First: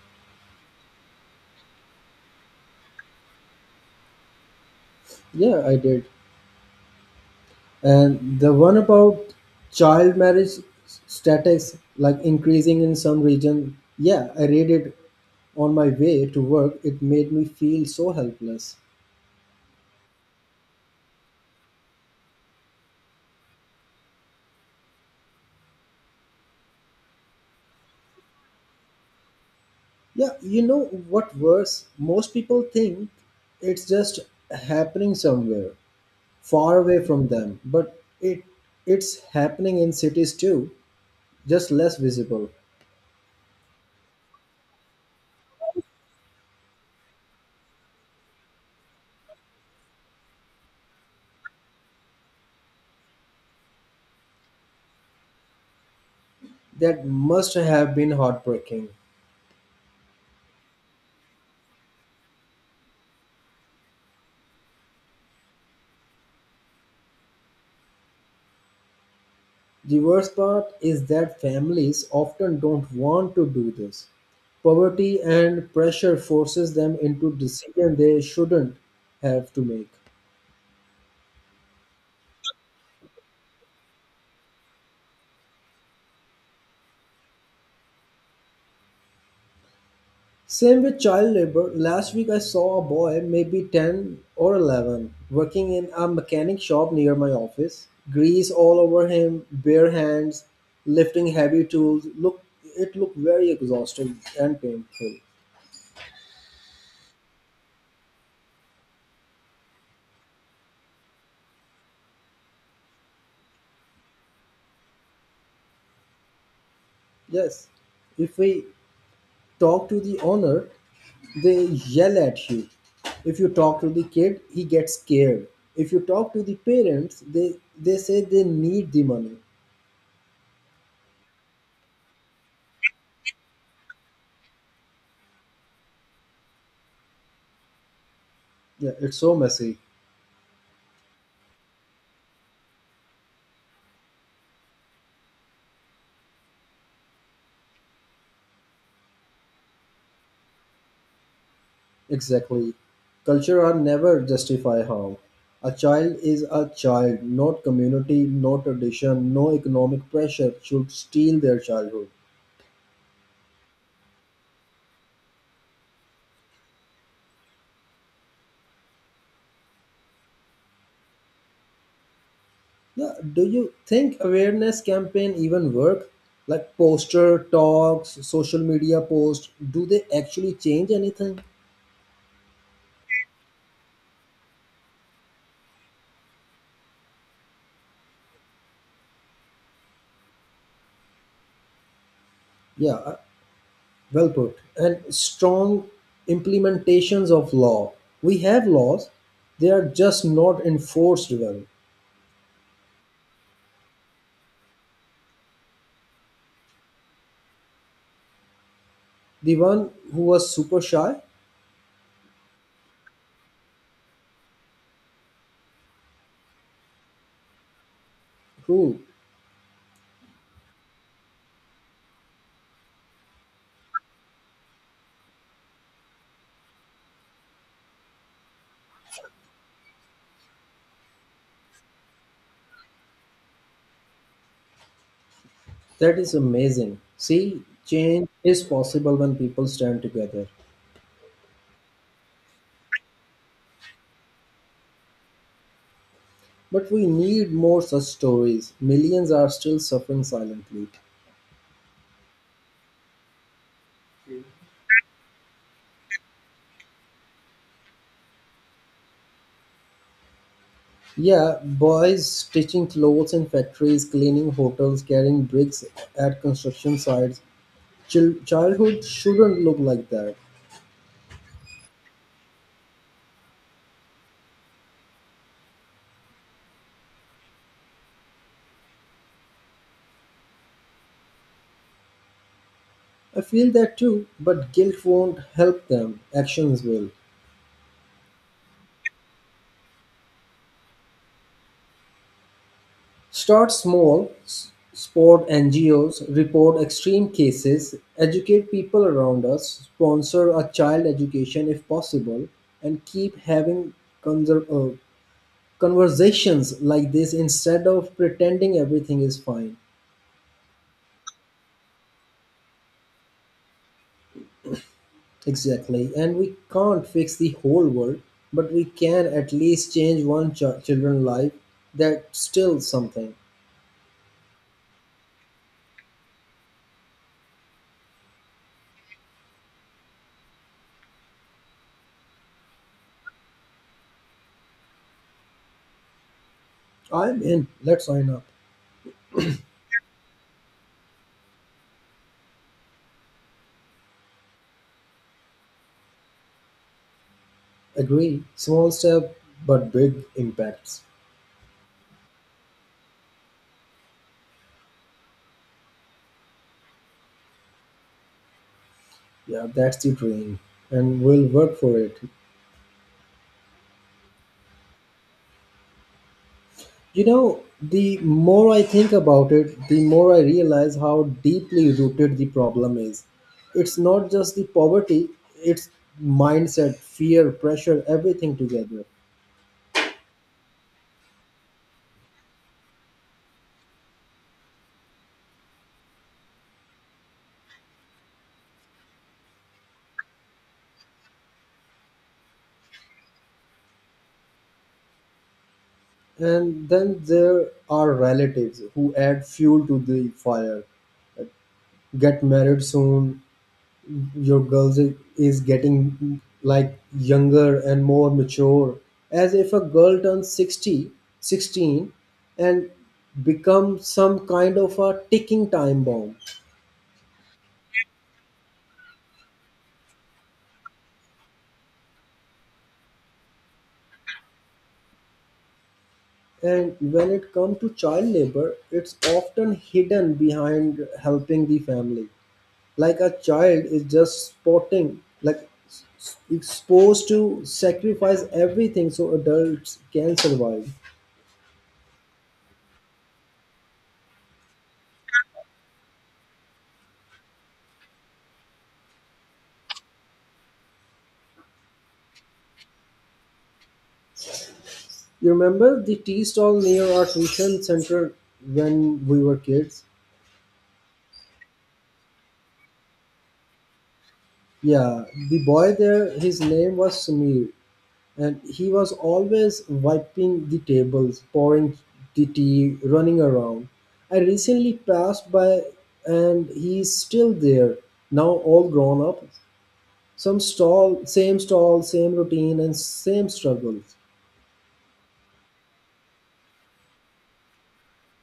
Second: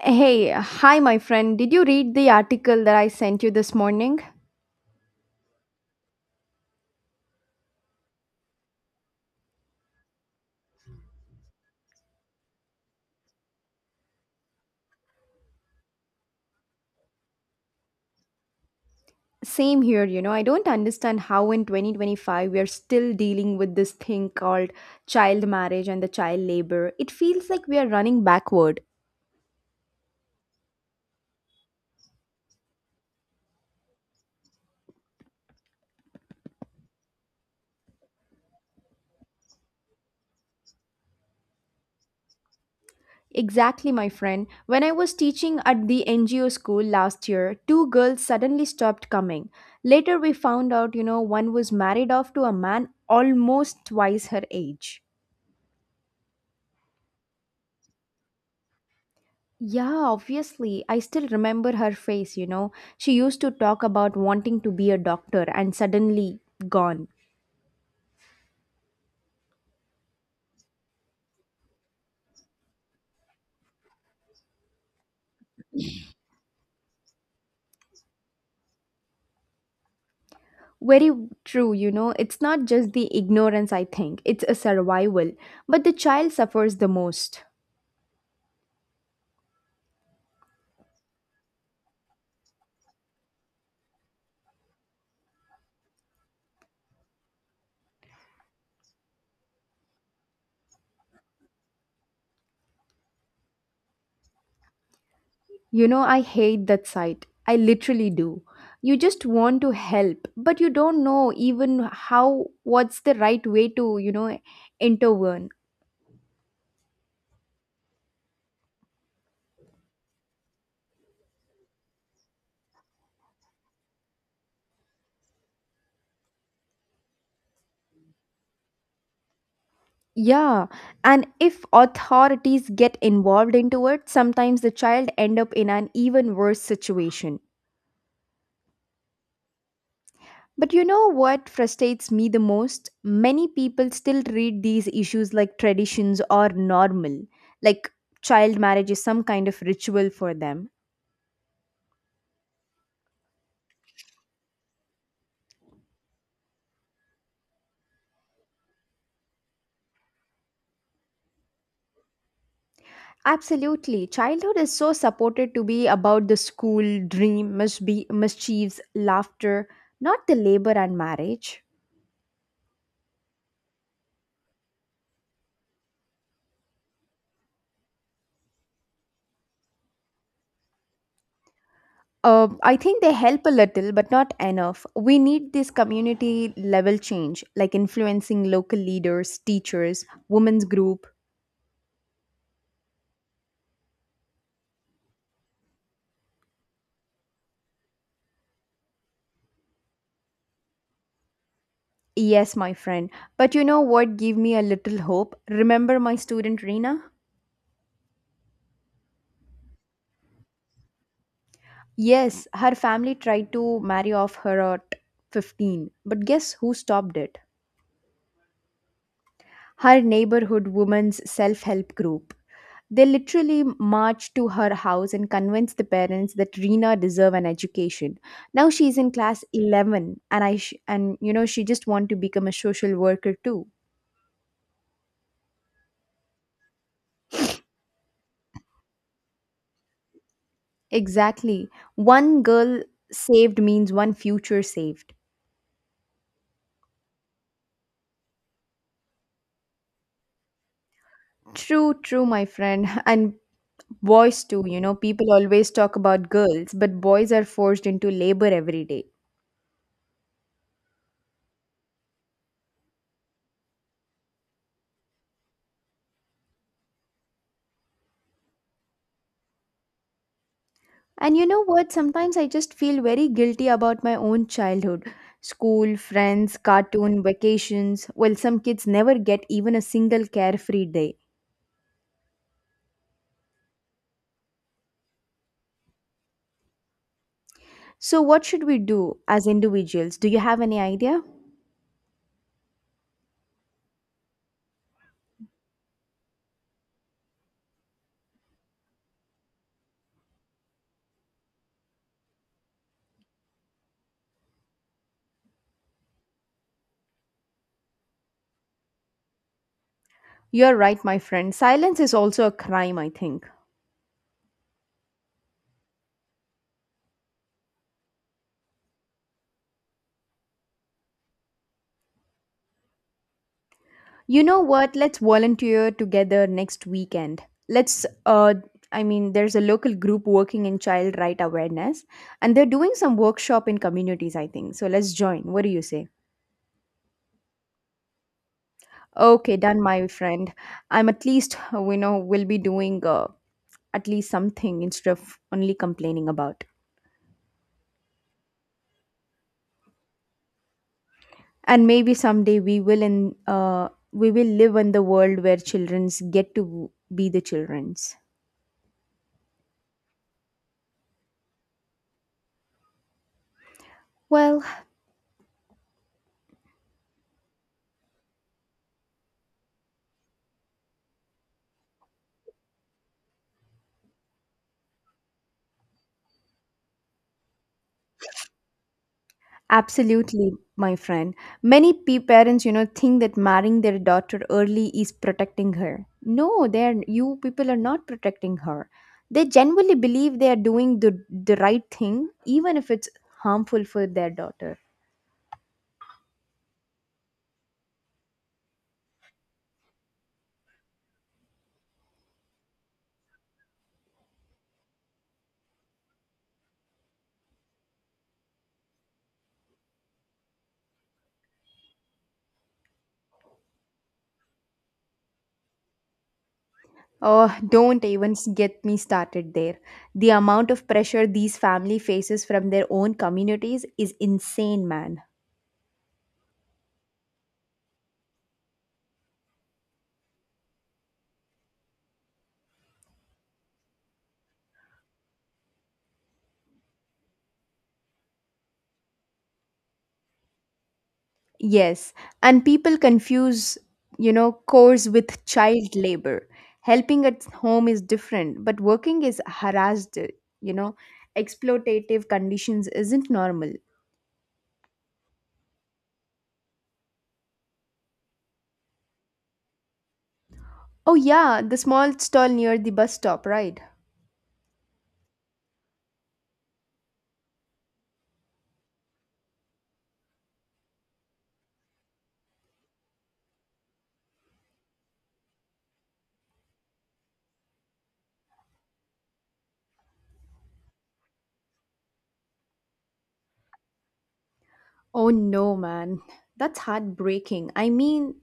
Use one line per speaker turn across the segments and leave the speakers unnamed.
Hey, hi, my friend. Did you read the article that I sent you this morning?
Yeah, I did. And the one about child marriage statistics like increasing in some region. Yeah, I read it on my way to work. It made me feel so helpless.
Same here, you know. I don't understand how in 2025 we are still dealing with this thing called child marriage and the child labor. It feels like we are running backward.
Yeah, you know what worse? Most people think it's just happening somewhere far away from them, but it's happening in cities too, just less visible.
Exactly, my friend. When I was teaching at the NGO school last year, two girls suddenly stopped coming. Later, we found out, you know, one was married off to a man almost twice her age.
That must have been heartbreaking.
Yeah, obviously. I still remember her face, you know. She used to talk about wanting to be a doctor and suddenly gone.
The worst part is that families often don't want to do this. Poverty and pressure forces them into decisions they shouldn't have to make.
Very true, you know. It's not just the ignorance, I think, it's a survival. But the child suffers the most.
Same with child labor. Last week I saw a boy, maybe 10 or 11, working in a mechanic shop near my office. Grease all over him, bare hands, lifting heavy tools. Look, it looked very exhausting and painful.
You know, I hate that sight. I literally do. You just want to help, but you don't know even how, what's the right way to, you know, intervene.
Yes, if we talk to the owner, they yell at you. If you talk to the kid, he gets scared. If you talk to the parents, they say they need the money.
Yeah, and if authorities get involved into it, sometimes the child end up in an even worse situation.
Yeah, it's so messy.
But you know what frustrates me the most? Many people still treat these issues like traditions or normal, like child marriage is some kind of ritual for them.
Exactly. Culture are never justify harm. A child is a child, not community, no tradition, no economic pressure should steal their childhood.
Absolutely. Childhood is so supported to be about the school, dream, mischiefs, laughter, not the labor and marriage.
Yeah, do you think awareness campaign even work? Like poster talks, social media posts, do they actually change anything?
I think they help a little, but not enough. We need this community level change, like influencing local leaders, teachers, women's group.
Yeah, well put. And strong implementations of law. We have laws, they are just not enforced well.
Yes, my friend. But you know what gave me a little hope? Remember my student Reena?
The one who was super shy,
Yes, her family tried to marry off her at 15, but guess who stopped it?
cool.
Her neighborhood women's self help group. They literally marched to her house and convinced the parents that Rena deserved an education. Now she's in class 11 and and you know she just want to become a social worker too.
That is amazing. See, change is possible when people stand together.
Exactly. One girl saved means one future saved.
But we need more such stories. Millions are still suffering silently.
True, true my friend. And boys too, you know, people always talk about girls, but boys are forced into labor every day.
Yeah, boys stitching clothes in factories, cleaning hotels, carrying bricks at construction sites. Childhood shouldn't look like that.
And you know what? Sometimes I just feel very guilty about my own childhood. School, friends, cartoon, vacations. Well, some kids never get even a single carefree day.
I feel that too, but guilt won't help them. Actions will.
So, what should we do as individuals? Do you have any idea?
Start small, support NGOs, report extreme cases, educate people around us, sponsor a child education if possible, and keep having conser- uh, conversations like this instead of pretending everything is fine.
You're right, my friend. Silence is also a crime, I think.
Exactly. And we can't fix the whole world, but we can at least change one children's life. That's still something.
You know what? Let's volunteer together next weekend. Let's, uh, there's a local group working in child right awareness, and they're doing some workshop in communities, I think. So, let's join. What do you say?
I'm in. Let's sign up.
Okay, done, my friend. I'm at least, you know, will be doing at least something instead of only complaining about.
Agree. Small step, but big impacts.
And maybe someday we will live in the world where childrens get to be the childrens.
Yeah, that's the dream. And we'll work for it.
Well,
You know, the more I think about it, the more I realize how deeply rooted the problem is. It's not just the poverty, it's mindset, fear, pressure, everything together.
absolutely, my friend. Parents, you know, think that marrying their daughter early is protecting her. No, they're you people are not protecting her. They genuinely believe they are doing the right thing, even if it's harmful for their daughter.
And then there are relatives who add fuel to the fire. Get married soon. Your girl is getting like younger and more mature. As if a girl turns 60, 16, and becomes some kind of a ticking time bomb.
Oh, don't even s- get me started there. The amount of pressure these family faces from their own communities is insane, man.
And when it comes to child labor, it's often hidden behind helping the family. Like a child is just sporting like exposed to sacrifice everything so adults can survive.
Yes, and people confuse, you know, chores with child labor. Helping at home is different, but working is harassed, you know. Exploitative conditions isn't normal.
You remember the tea stall near our tuition center when we were kids?
Oh yeah, the small stall near the bus stop, right?
Yeah, the boy there, his name was Samir, and he was always wiping the tables, pouring the tea, running around. I recently passed by and he's still there, now all grown up. Some stall, same routine, and same struggles.
Oh no, man. That's heartbreaking. I mean,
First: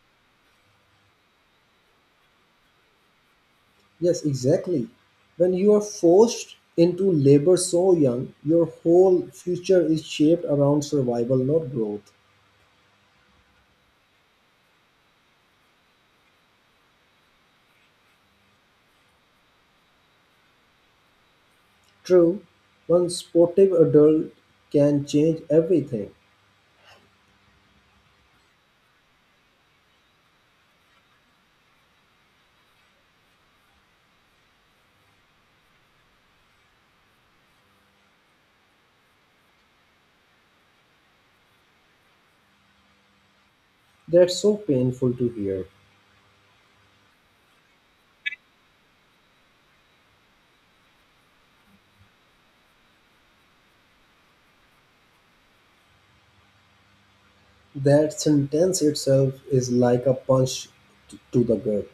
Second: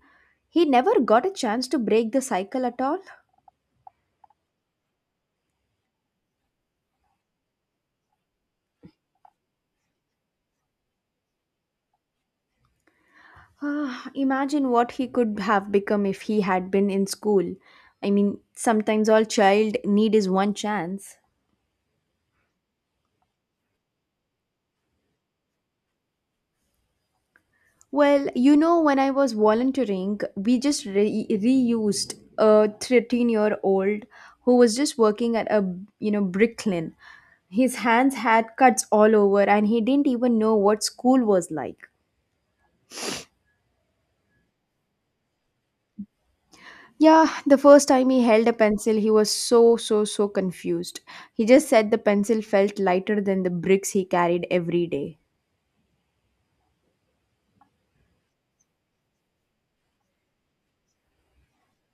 he never got a chance to break the cycle at all.
Yes, exactly. When you are forced into labor so young, your whole future is shaped around survival, not growth.
Ah, imagine what he could have become if he had been in school. I mean, sometimes all child need is one chance.
True, one sportive adult can change everything.
Well, you know, when I was volunteering, reused a 13-year-old who was just working at a, you know, bricklin. His hands had cuts all over and he didn't even know what school was like.
That's so painful to hear.
Yeah, the first time he held a pencil, he was so confused. He just said the pencil felt lighter than the bricks he carried every day.
That sentence itself is like a punch to the gut.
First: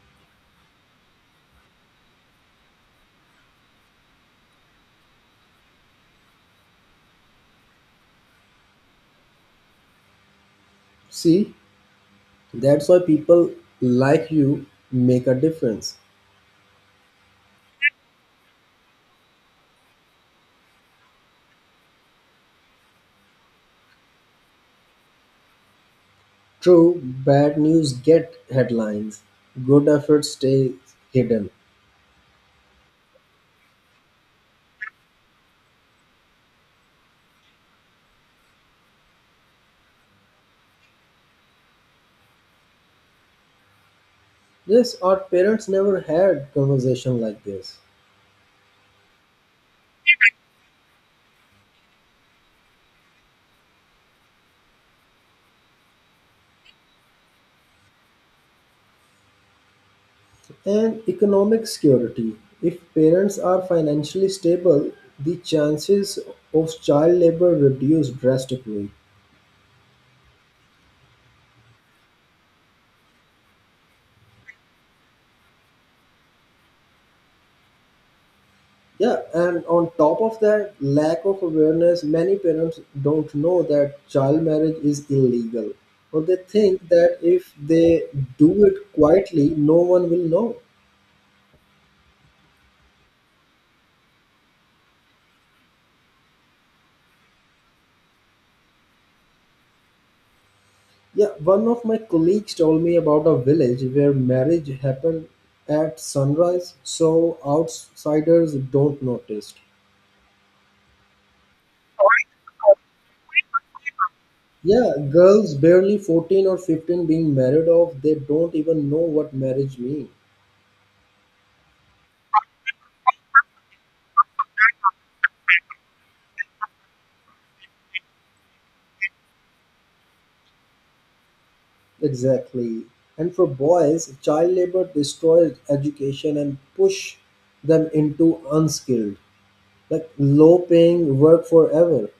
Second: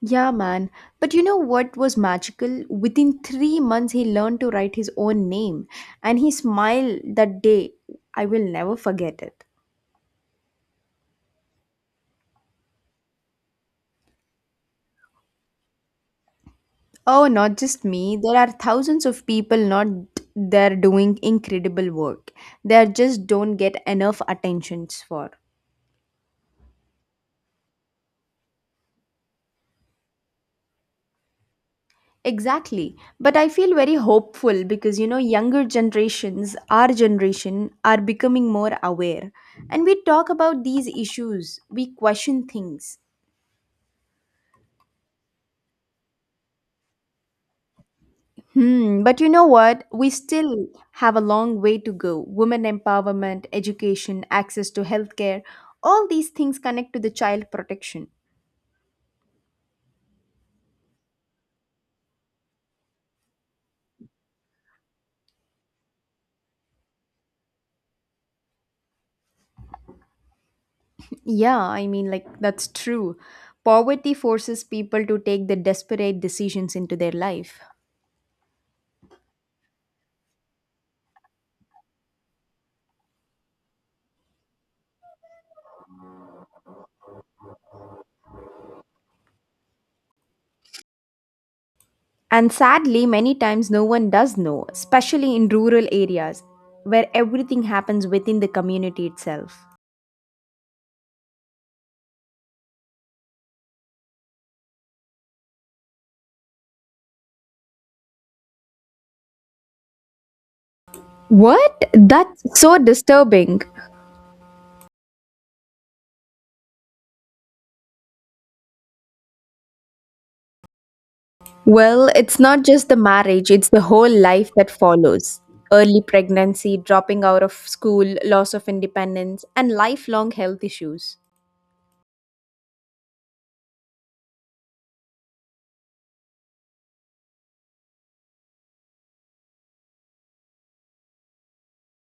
Yeah, man. But you know what was magical? Within 3 months, he learned to write his own name, and he smiled that day. I will never forget it.
See, that's why people like you make a difference.
Oh, not just me. There are thousands of people not there doing incredible work. They are just don't get enough attentions for.
True, bad news get headlines, good efforts stay hidden.
Exactly. But I feel very hopeful because, you know, younger generations, our generation, are becoming more aware. And we talk about these issues, we question things.
Yes, our parents never had conversation like this.
Hmm, but you know what? We still have a long way to go. Women empowerment, education, access to healthcare, all these things connect to the child protection.
And economic security. If parents are financially stable, the chances of child labor reduce drastically.
Yeah, I mean, like, that's true. Poverty forces people to take the desperate decisions into their life.
Yeah, and on top of that, lack of awareness, many parents don't know that child marriage is illegal. Or they think that if they do it quietly, no one will know.
And sadly, many times no one does know, especially in rural areas where everything happens within the community itself.
Yeah, one of my colleagues told me about a village where marriage happened at sunrise so outsiders don't notice.
What? That's so disturbing.
Yeah, girls barely 14 or 15 being married off, they don't even know what marriage means.
Well, it's not just the marriage, it's the whole life that follows. Early pregnancy, dropping out of school, loss of independence, and lifelong health issues.
Exactly. And for boys, child labor destroys education and push them into unskilled, like low paying work forever.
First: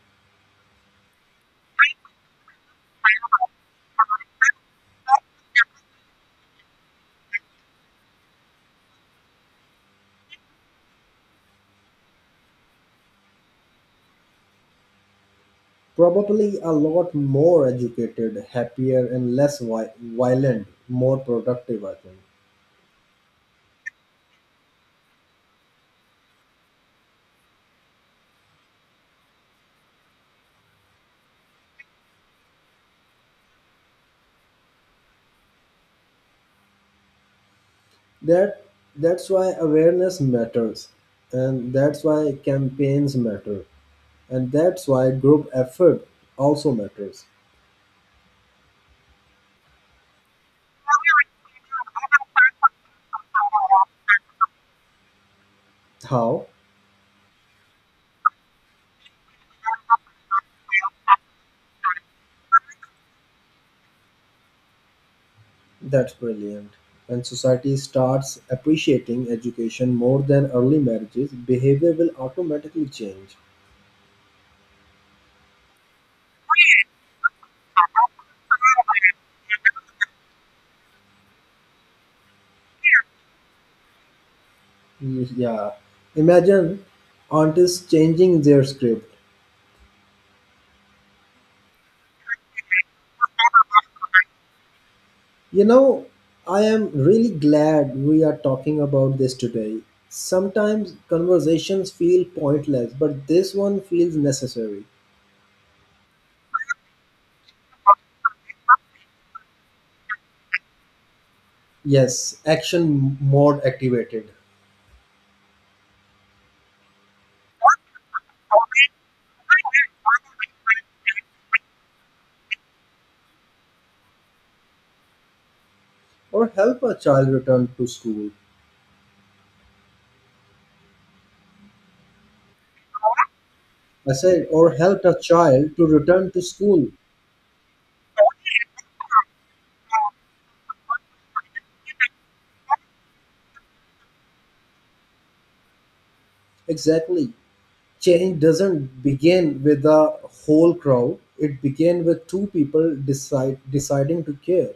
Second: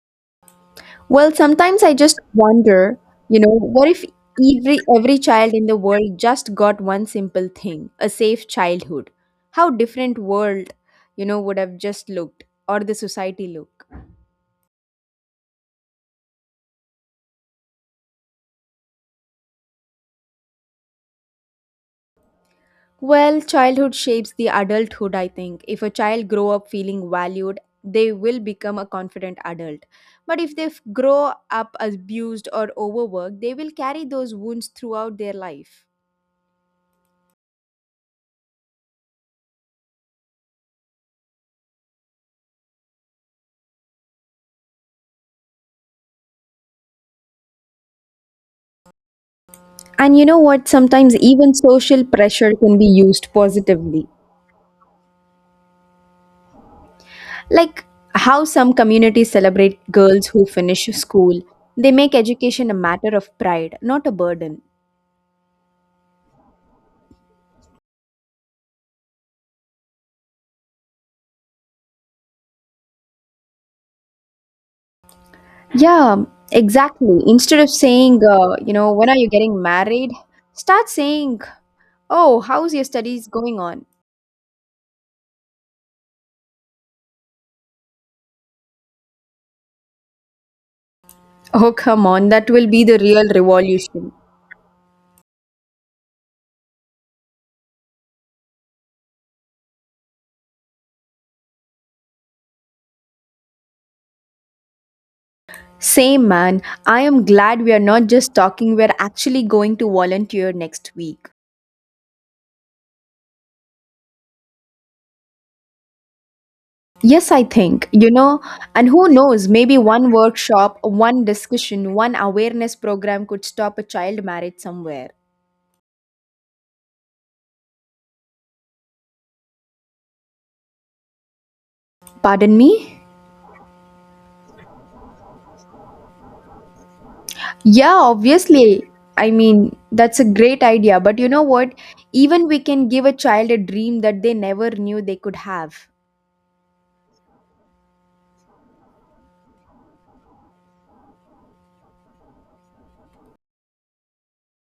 Well, sometimes I just wonder, you know, what if every child in the world just got one simple thing, a safe childhood? How different world, you know, would have just looked or the society look?
Probably a lot more educated, happier, and less violent, more productive, I think.
Well, childhood shapes the adulthood, I think. If a child grow up feeling valued, they will become a confident adult. But if they f- grow up abused or overworked, they will carry those wounds throughout their life.
That that's why awareness matters, and that's why campaigns matter, and that's why group effort also matters.
And you know what? Sometimes even social pressure can be used positively.
How?
Like how some communities celebrate girls who finish school, they make education a matter of pride, not a burden.
That's brilliant. When society starts appreciating education more than early marriages, behavior will automatically change.
Yeah, exactly. Instead of saying, you know, when are you getting married, start saying, oh, how's your studies going on?
Yeah. Imagine artists changing their script.
Oh, come on, that will be the real revolution.
You know, I am really glad we are talking about this today. Sometimes conversations feel pointless, but this one feels necessary.
Same man, I am glad we are not just talking, we're actually going to volunteer next week.
Yes, action mode activated.
Yes, I think, you know, and who knows, maybe one workshop, one discussion, one awareness program could stop a child marriage somewhere.
Or help a child return to school.
Pardon me?
I said, or help a child to return to school.
Yeah, obviously. I mean, that's a great idea, but you know what? Even we can give a child a dream that they never knew they could have.
Exactly. Change doesn't begin with a whole crowd, it begins with two people deciding to care.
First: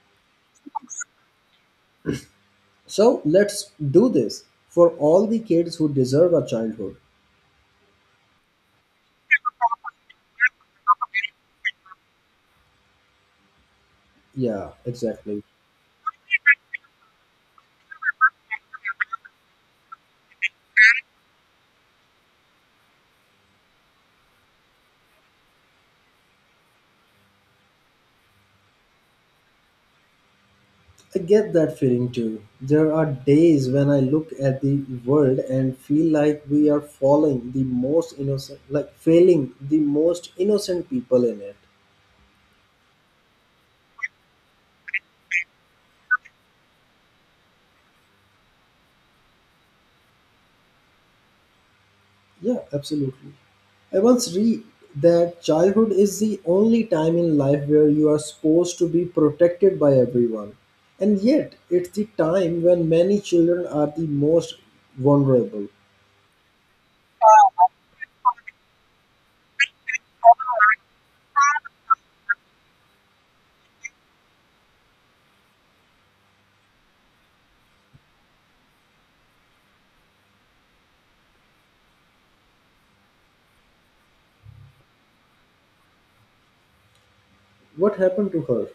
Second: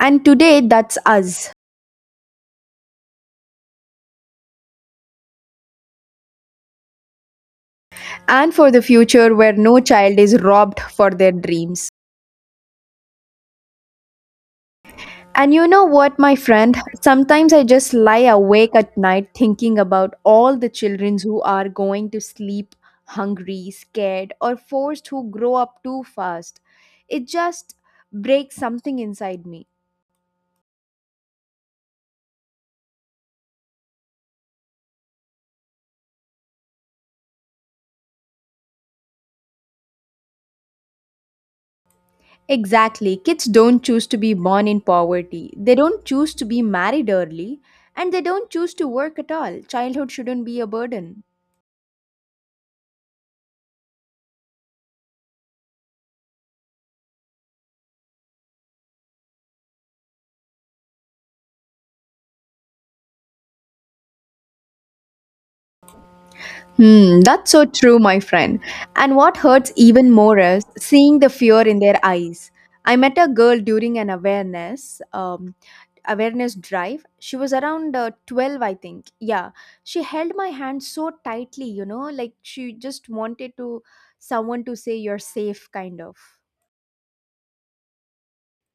And today, that's us.
So let's do this for all the kids who deserve a childhood.
And for the future, where no child is robbed for their dreams.
Yeah, exactly.
And you know what, my friend? Sometimes I just lie awake at night thinking about all the children who are going to sleep hungry, scared, or forced who grow up too fast. It just breaks something inside me.
I get that feeling too. There are days when I look at the world and feel like we are falling the most innocent, like failing the most innocent people in it.
Exactly. Kids don't choose to be born in poverty. They don't choose to be married early, and they don't choose to work at all. Childhood shouldn't be a burden.
Yeah, absolutely. I once read that childhood is the only time in life where you are supposed to be protected by everyone. And yet, it's the time when many children are the most vulnerable.
Hmm, that's so true, my friend. And what hurts even more is seeing the fear in their eyes. I met a girl during an awareness drive. She was around 12, I think. Yeah, she held my hand so tightly, you know, like she just wanted to someone to say you're safe, kind of.
What happened to her?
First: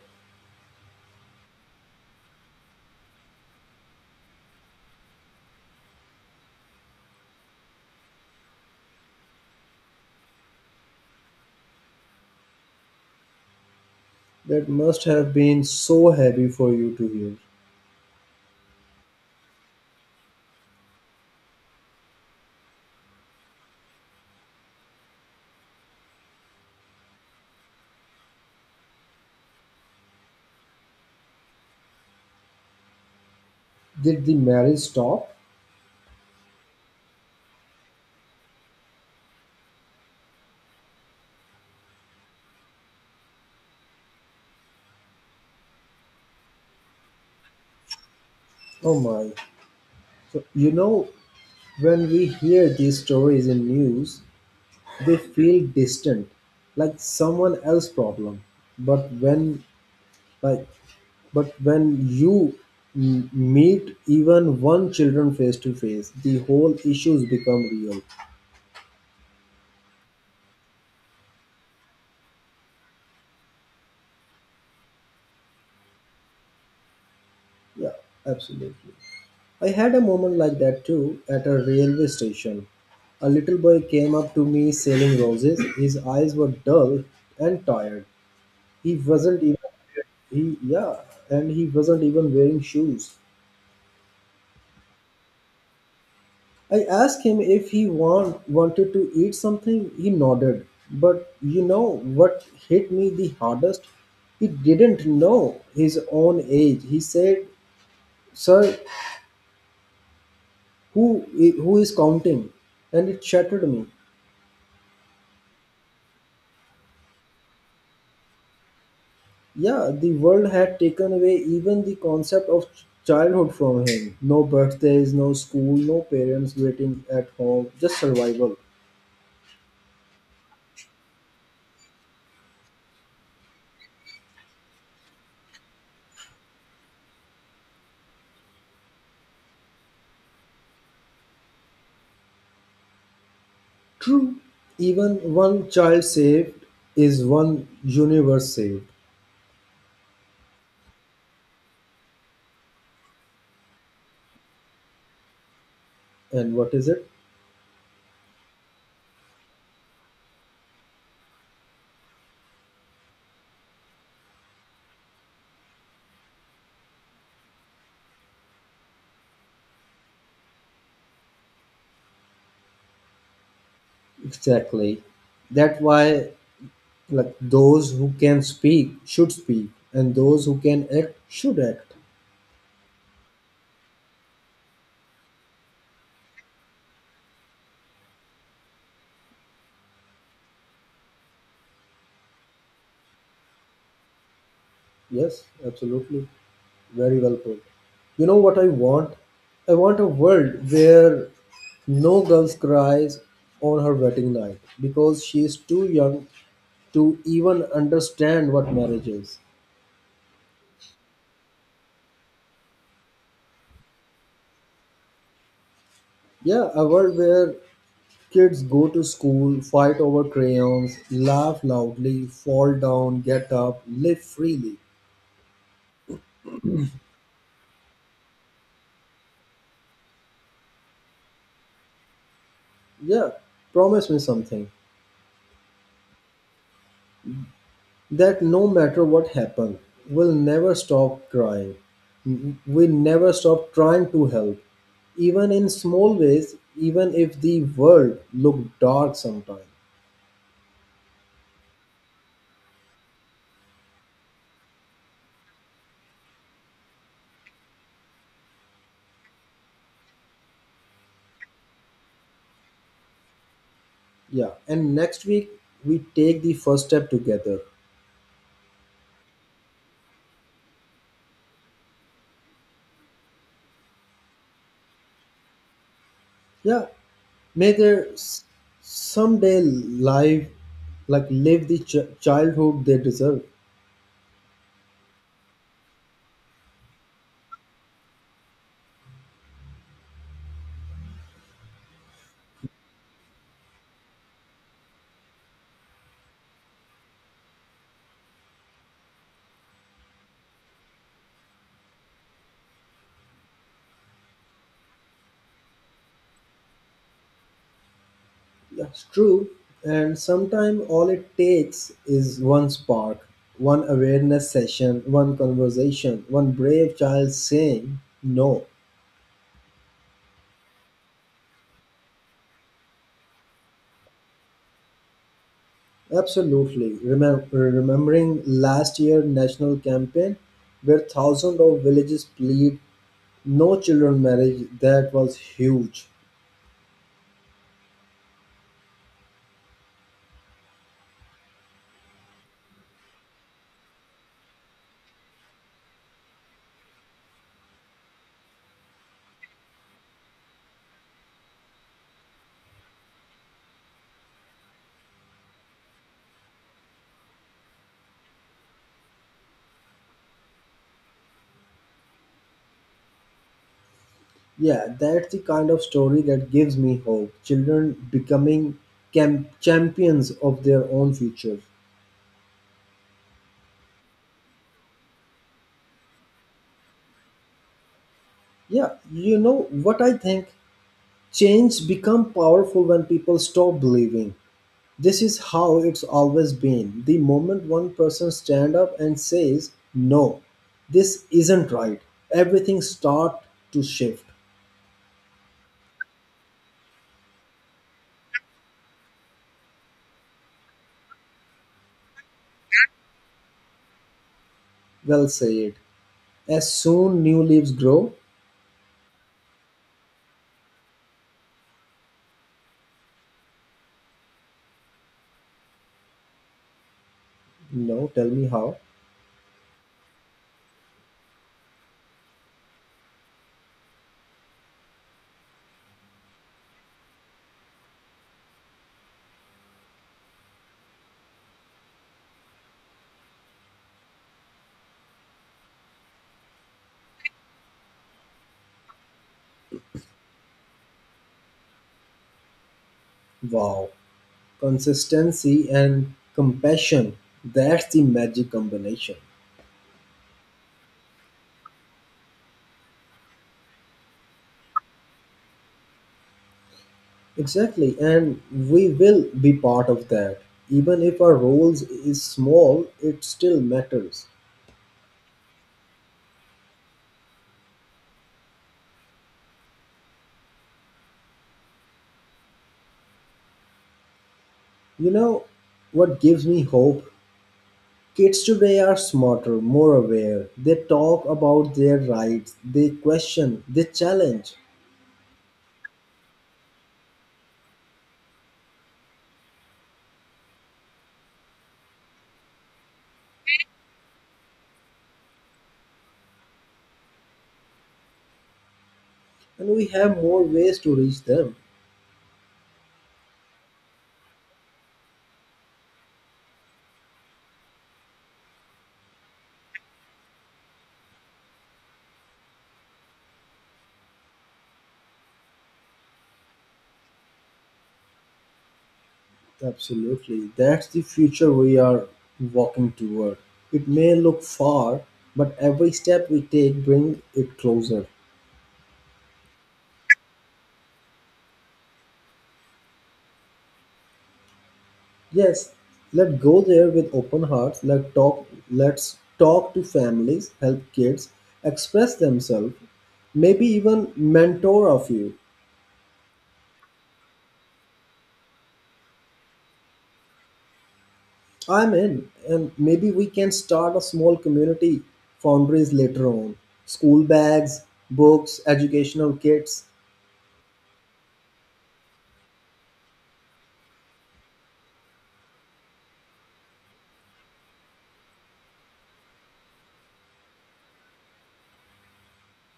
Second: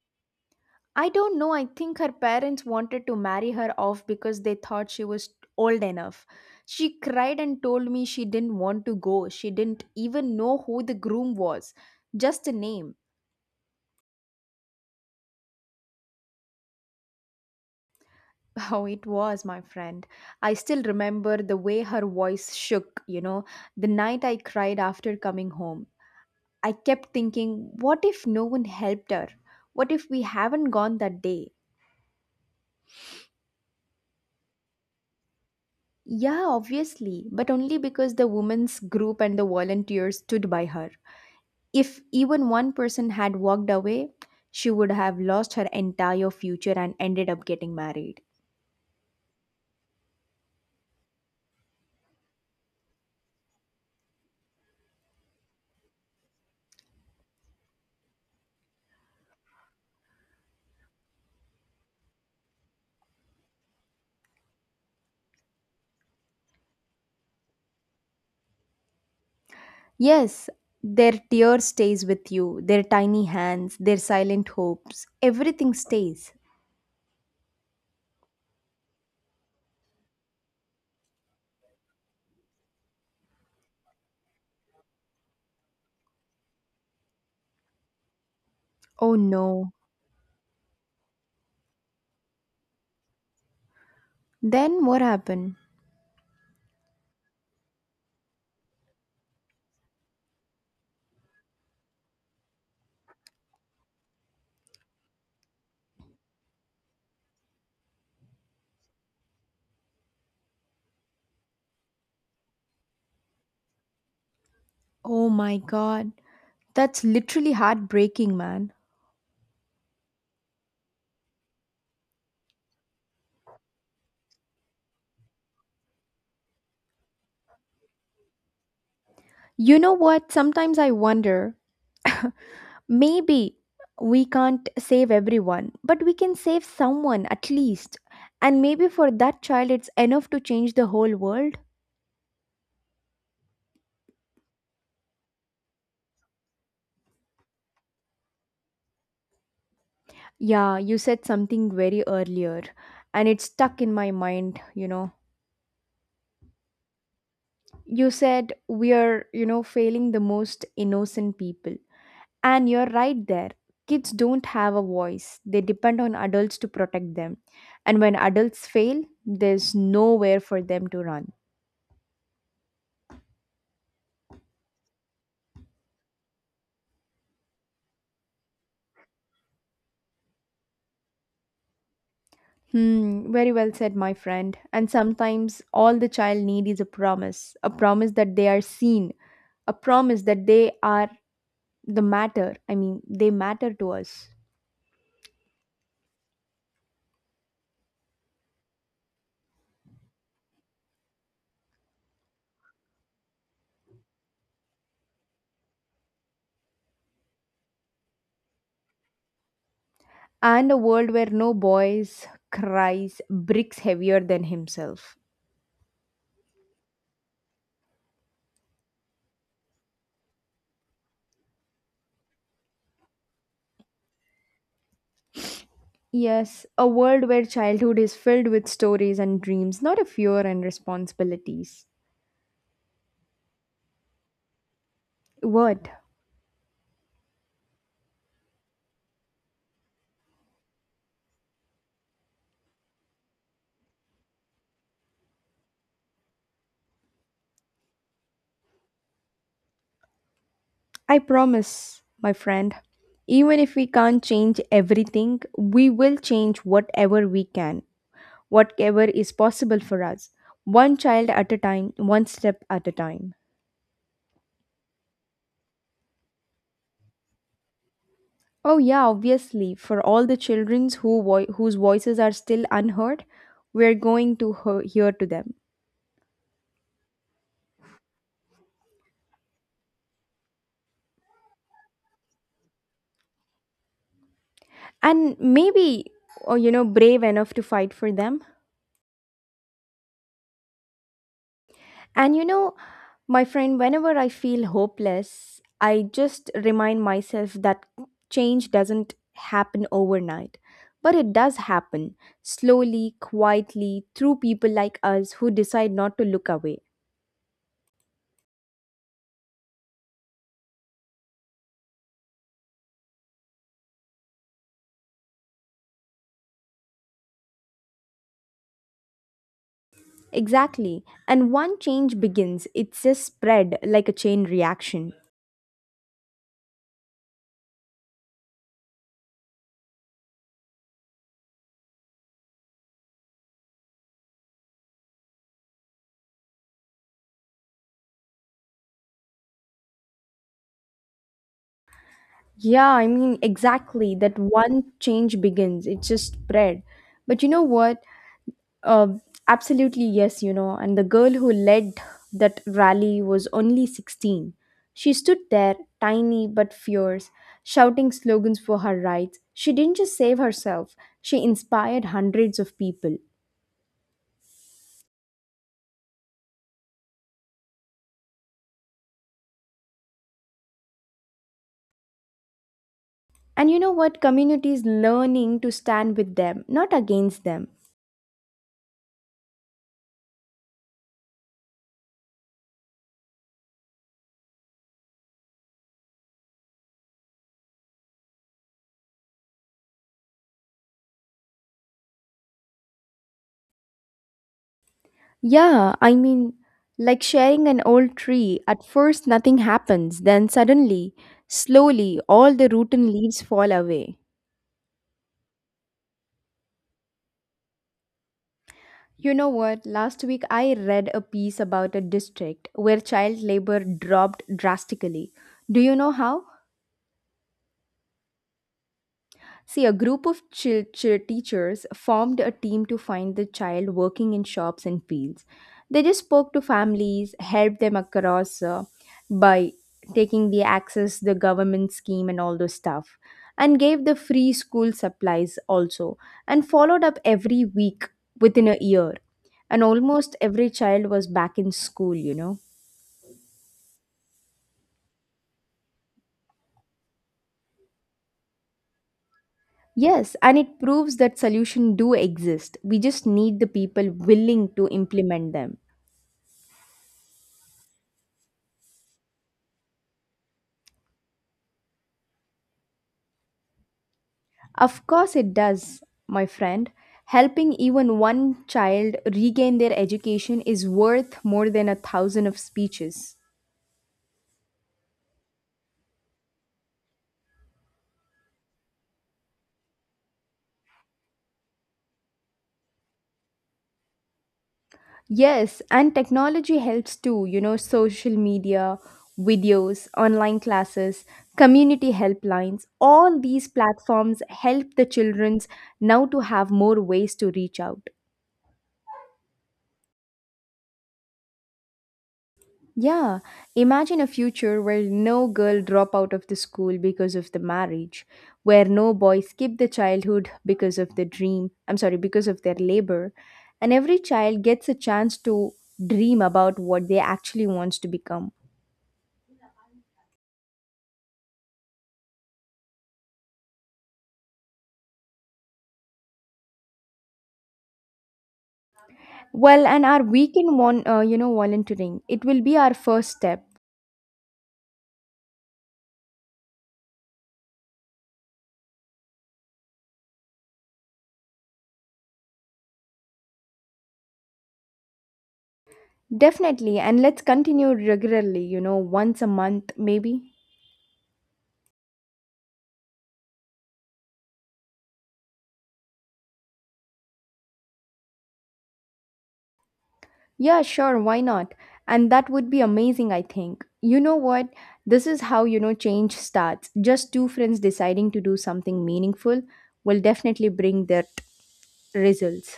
I don't know. I think her parents wanted to marry her off because they thought she was old enough. She cried and told me she didn't want to go. She didn't even know who the groom was, just a name.
That must have been so heavy for you to hear.
How it was, my friend. I still remember the way her voice shook, you know, the night I cried after coming home. I kept thinking, what if no one helped her? What if we haven't gone that day?
Did the marriage stop?
Yeah, obviously, but only because the women's group and the volunteers stood by her. If even one person had walked away, she would have lost her entire future and ended up getting married.
Oh my. So, you know, when we hear these stories in news, they feel distant, like someone else's problem. But when like but when you meet even one children face to face, the whole issues become real.
Yes, their tear stays with you, their tiny hands, their silent hopes, everything stays.
Yeah, absolutely. I had a moment like that too at a railway station. A little boy came up to me selling roses, his eyes were dull and tired. he
Oh
wasn't
no.
even he yeah and he wasn't even wearing shoes.
Then what happened?
I asked him if he wanted to eat something. He nodded. But you know what hit me the hardest? He didn't know his own age. He said, "Sir, who is counting?" And it shattered me.
Oh my god. That's literally heartbreaking, man.
Yeah, the world had taken away even the concept of childhood from him. No birthdays, no school, no parents waiting at home, just survival.
You know what? Sometimes I wonder maybe we can't save everyone, but we can save someone at least. And maybe for that child, it's enough to change the whole world.
True, even one child saved is one universe saved.
Yeah, you said something very earlier, and it stuck in my mind, you know.
And what is it?
You said we are, you know, failing the most innocent people. And you're right there. Kids don't have a voice, they depend on adults to protect them. And when adults fail, there's nowhere for them to run.
Exactly. That why like those who can speak should speak, and those who can act should act.
Hmm, very well said, my friend. And sometimes all the child need is a promise that they are seen, a promise that they are the matter. I mean, they matter to us.
Yes, absolutely, very well put. You know what I want? I want a world where no girl cries on her wedding night because she is too young to even understand what marriage is.
And a world where no boys cries bricks heavier than himself.
Yeah, a world where kids go to school, fight over crayons, laugh loudly, fall down, get up, live freely.
Yes, a world where childhood is filled with stories and dreams, not a fear and responsibilities.
Yeah, promise me something,
What?
that no matter what happened, we'll never stop crying. We never stop trying to help, even in small ways, even if the world look dark sometime.
I promise, my friend. Even if we can't change everything, we will change whatever we can, whatever is possible for us. One child at a time, one step at a time.
Yeah, and next week we take the first step together.
Oh, yeah, obviously, for all the children whose voices are still unheard, we're going to hear to them.
Yeah, may they someday live the childhood they deserve.
And maybe, oh, you know, brave enough to fight for them. And you know, my friend, whenever I feel hopeless, I just remind myself that change doesn't happen overnight. But it does happen slowly, quietly, through people like us who decide not to look away.
That's true. And sometimes all it takes is one spark, one awareness session, one conversation, one brave child saying no.
Exactly. And one change begins, it's just spread like a chain reaction.
Absolutely. Remembering last year national campaign where thousands of villages plead no children marriage, that was huge.
Yeah, I mean, exactly. That one change begins, it just spread. But you know what? Uh, Absolutely, yes, you know. And the girl who led that rally was only 16. She stood there, tiny but fierce, shouting slogans for her rights. She didn't just save herself, she inspired hundreds of people.
Yeah, that's the kind of story that gives me hope. Children becoming champions of their own future.
And you know what? Communities learning to stand with them, not against them.
Yeah, you know what I think? Change become powerful when people stop believing this is how it's always been. The moment one person stand up and says, "No, this isn't right," everything start to shift.
Yeah, I mean, like sharing an old tree, at first nothing happens, then suddenly, slowly, all the rotten leaves fall away.
Well said. As soon new leaves grow,
You know what? Last week I read a piece about a district where child labor dropped drastically. Do you know how?
no, tell me how.
See, a group of chi- ch teachers formed a team to find the child working in shops and fields. They just spoke to families, helped them across by taking the access, the government scheme, and all those stuff, and gave the free school supplies also, and followed up every week within a year. And almost every child was back in school, you know.
Wow. Consistency and compassion, that's the magic combination.
Yes, and it proves that solutions do exist. We just need the people willing to implement them.
Exactly, and we will be part of that, even if our roles is small, it still matters.
Of course, it does, my friend. Helping even one child regain their education is worth more than a thousand of speeches.
You know what gives me hope? Kids today are smarter, more aware, they talk about their rights, they question, they challenge.
Yes, and technology helps too, you know, social media, videos, online classes, community helplines, all these platforms help the children's now to have more ways to reach out.
And we have more ways to reach them.
Yeah, imagine a future where no girl drop out of the school because of the marriage, where no boy skip the childhood because of the dream, I'm sorry, because of their labor, and every child gets a chance to dream about what they actually wants to become.
Absolutely. That's the future we are walking toward. It may look far, but every step we take bring it closer.
Well, and our weekend one, you know, volunteering, it will be our first step.
Yes, let go there with open hearts. Let's talk to families, help kids express themselves, maybe even mentor a few.
Definitely, and let's continue regularly, you know, once a month maybe.
I'm in, and maybe we can start a small community foundries later on. School bags, books, educational kits.
Yeah, sure, why not? And that would be amazing, I think. You know what? This is how, you know, change starts. Just two friends deciding to do something meaningful will definitely bring that results.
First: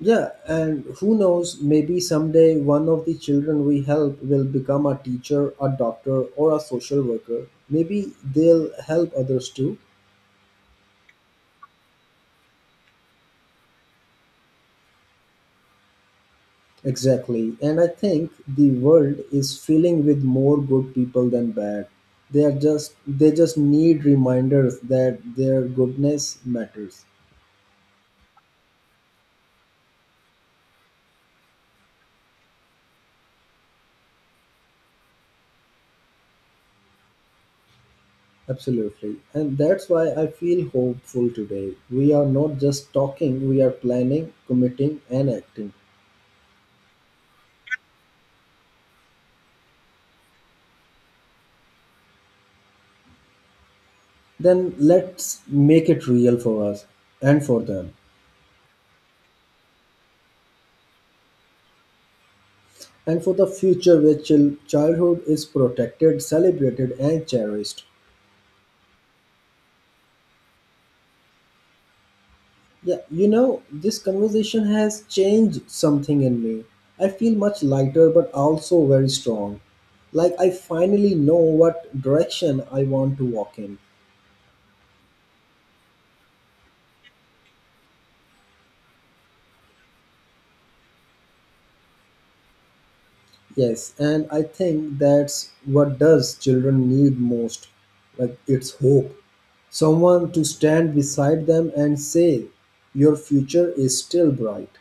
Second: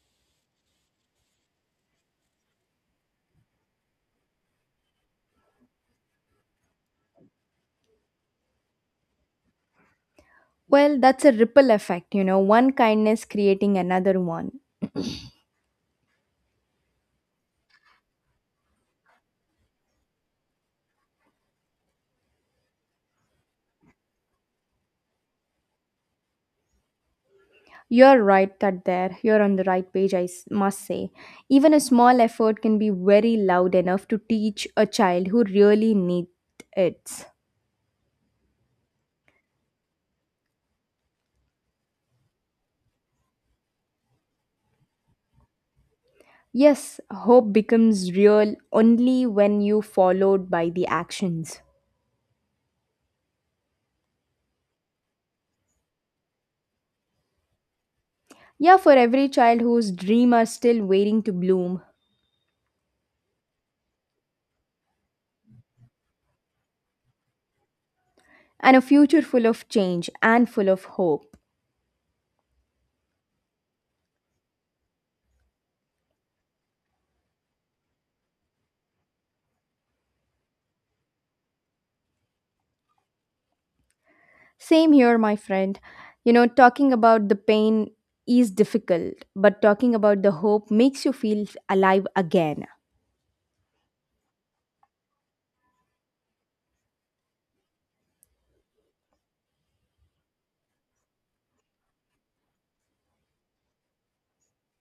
Yeah, and who knows, maybe someday one of the children we help will become a teacher, a doctor, or a social worker. Maybe they'll help others too.
Well, that's a ripple effect, you know, one kindness creating another one.
Exactly. And I think the world is filling with more good people than bad. They just need reminders that their goodness matters.
You're right that there. You're on the right page, must say. Even a small effort can be very loud enough to teach a child who really needs it.
Absolutely. And that's why I feel hopeful today. We are not just talking, we are planning, committing, and acting.
Yes, hope becomes real only when you followed by the actions.
Then let's make it real for us and for them,
Yeah, for every child whose dream are still waiting to bloom
and for the future where childhood is protected, celebrated, and cherished.
and a future full of change and full of hope.
Yeah, you know this conversation has changed something in me. I feel much lighter but also very strong, like I finally know what direction I want to walk in.
Same here, my friend. You know, talking about the pain is difficult, but talking about the hope makes you feel alive again.
Yes, and I think that's what does children need most. Like it's hope. Someone to stand beside them and say, "Your future is still bright."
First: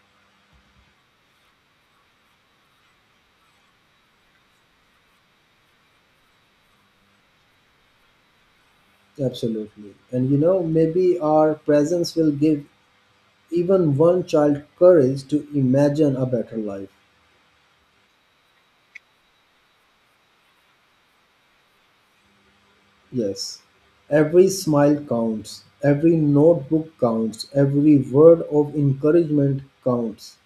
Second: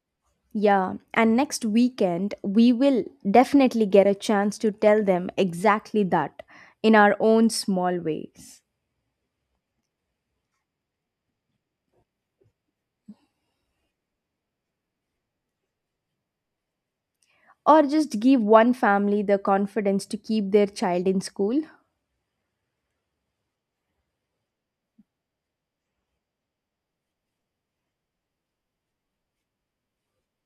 Yeah, and next weekend we will definitely get a chance to tell them exactly that in our own small ways.
Absolutely. And you know, maybe our presence will give even one child courage to imagine a better life.
Or just give one family the confidence to keep their child in school?
Yes. Every smile counts, every notebook counts, every word of encouragement counts.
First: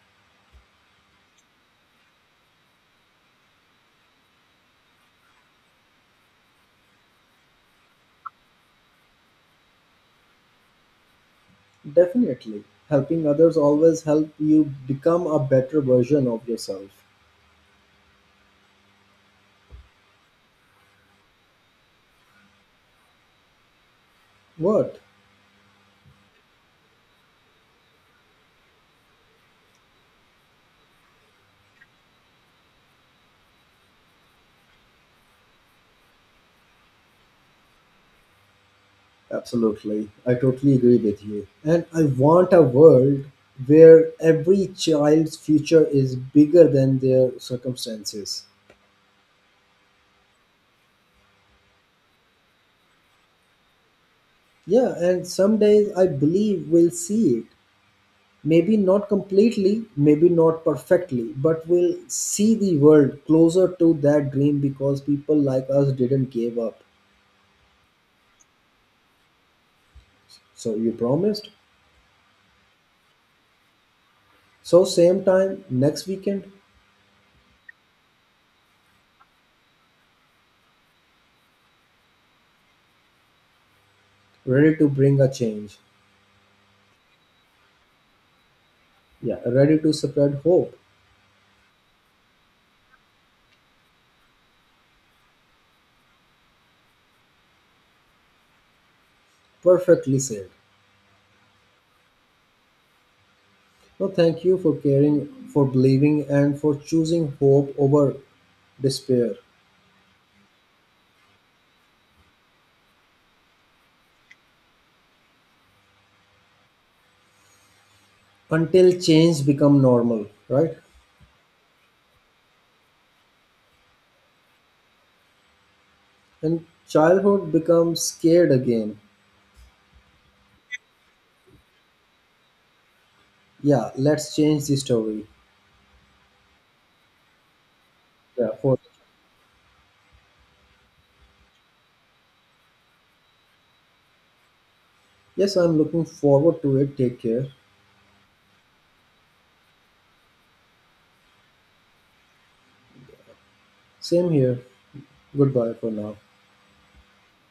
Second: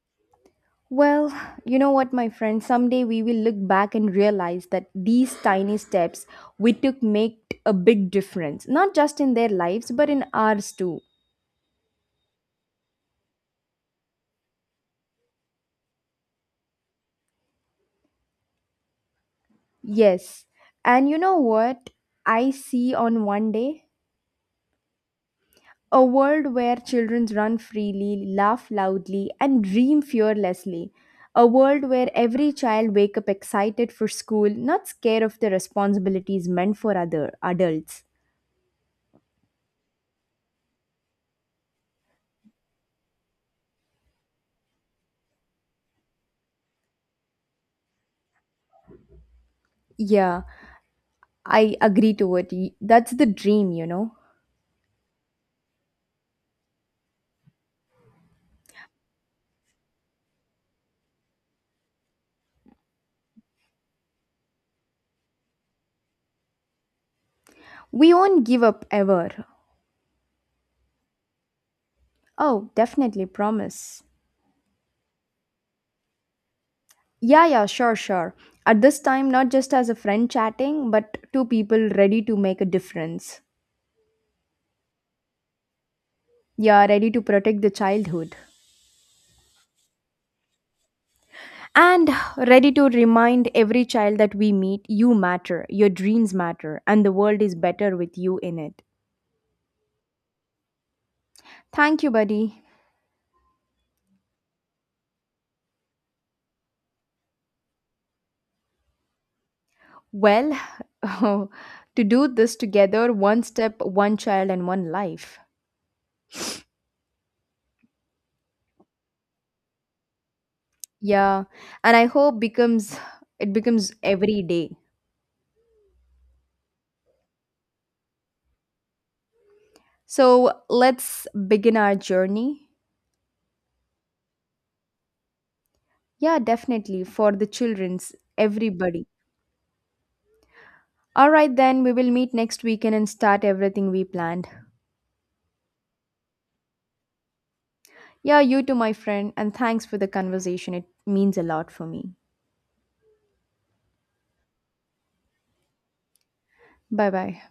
Well, you know what, my friend, someday we will look back and realize that these tiny steps we took make a big difference, not just in their lives, but in ours too.
Definitely. Helping others always help you become a better version of yourself.
Yes. And you know what I see on one day?
What?
A world where children run freely, laugh loudly, and dream fearlessly. A world where every child wake up excited for school, not scared of the responsibilities meant for other adults.
Absolutely. I totally agree with you. And I want a world where every child's future is bigger than their circumstances.
Yeah, I agree to it. That's the dream, you know.
Yeah, and some days I believe we'll see it. Maybe not completely, maybe not perfectly, but we'll see the world closer to that dream because people like us didn't give up.
We won't give up ever.
So you promised?
Oh, definitely promise.
So same time next weekend,
Yeah, yeah, sure, sure. At this time, not just as a friend chatting, but two people ready to make a difference.
ready to bring a change.
Yeah, ready to protect the childhood.
Yeah, ready to spread hope.
And ready to remind every child that we meet you matter, your dreams matter, and the world is better with you in it.
Perfectly said.
Thank you, buddy.
No, thank you for caring, for believing, and for choosing hope over despair.
Well, to do this together, one step, one child, and one life.
Until change become normal, right?
Yeah, and I hope becomes it becomes every day.
And childhood becomes scared again.
So let's begin our journey.
Yeah, let's change the story.
Yeah, definitely for the children's
Yeah, for
everybody. All right, then we will meet next weekend and start everything we planned.
yes, I'm looking forward to it. Take care.
Yeah, you too, my friend, and thanks for the conversation. It means a lot for me.
Same here. Goodbye for now.
Bye bye.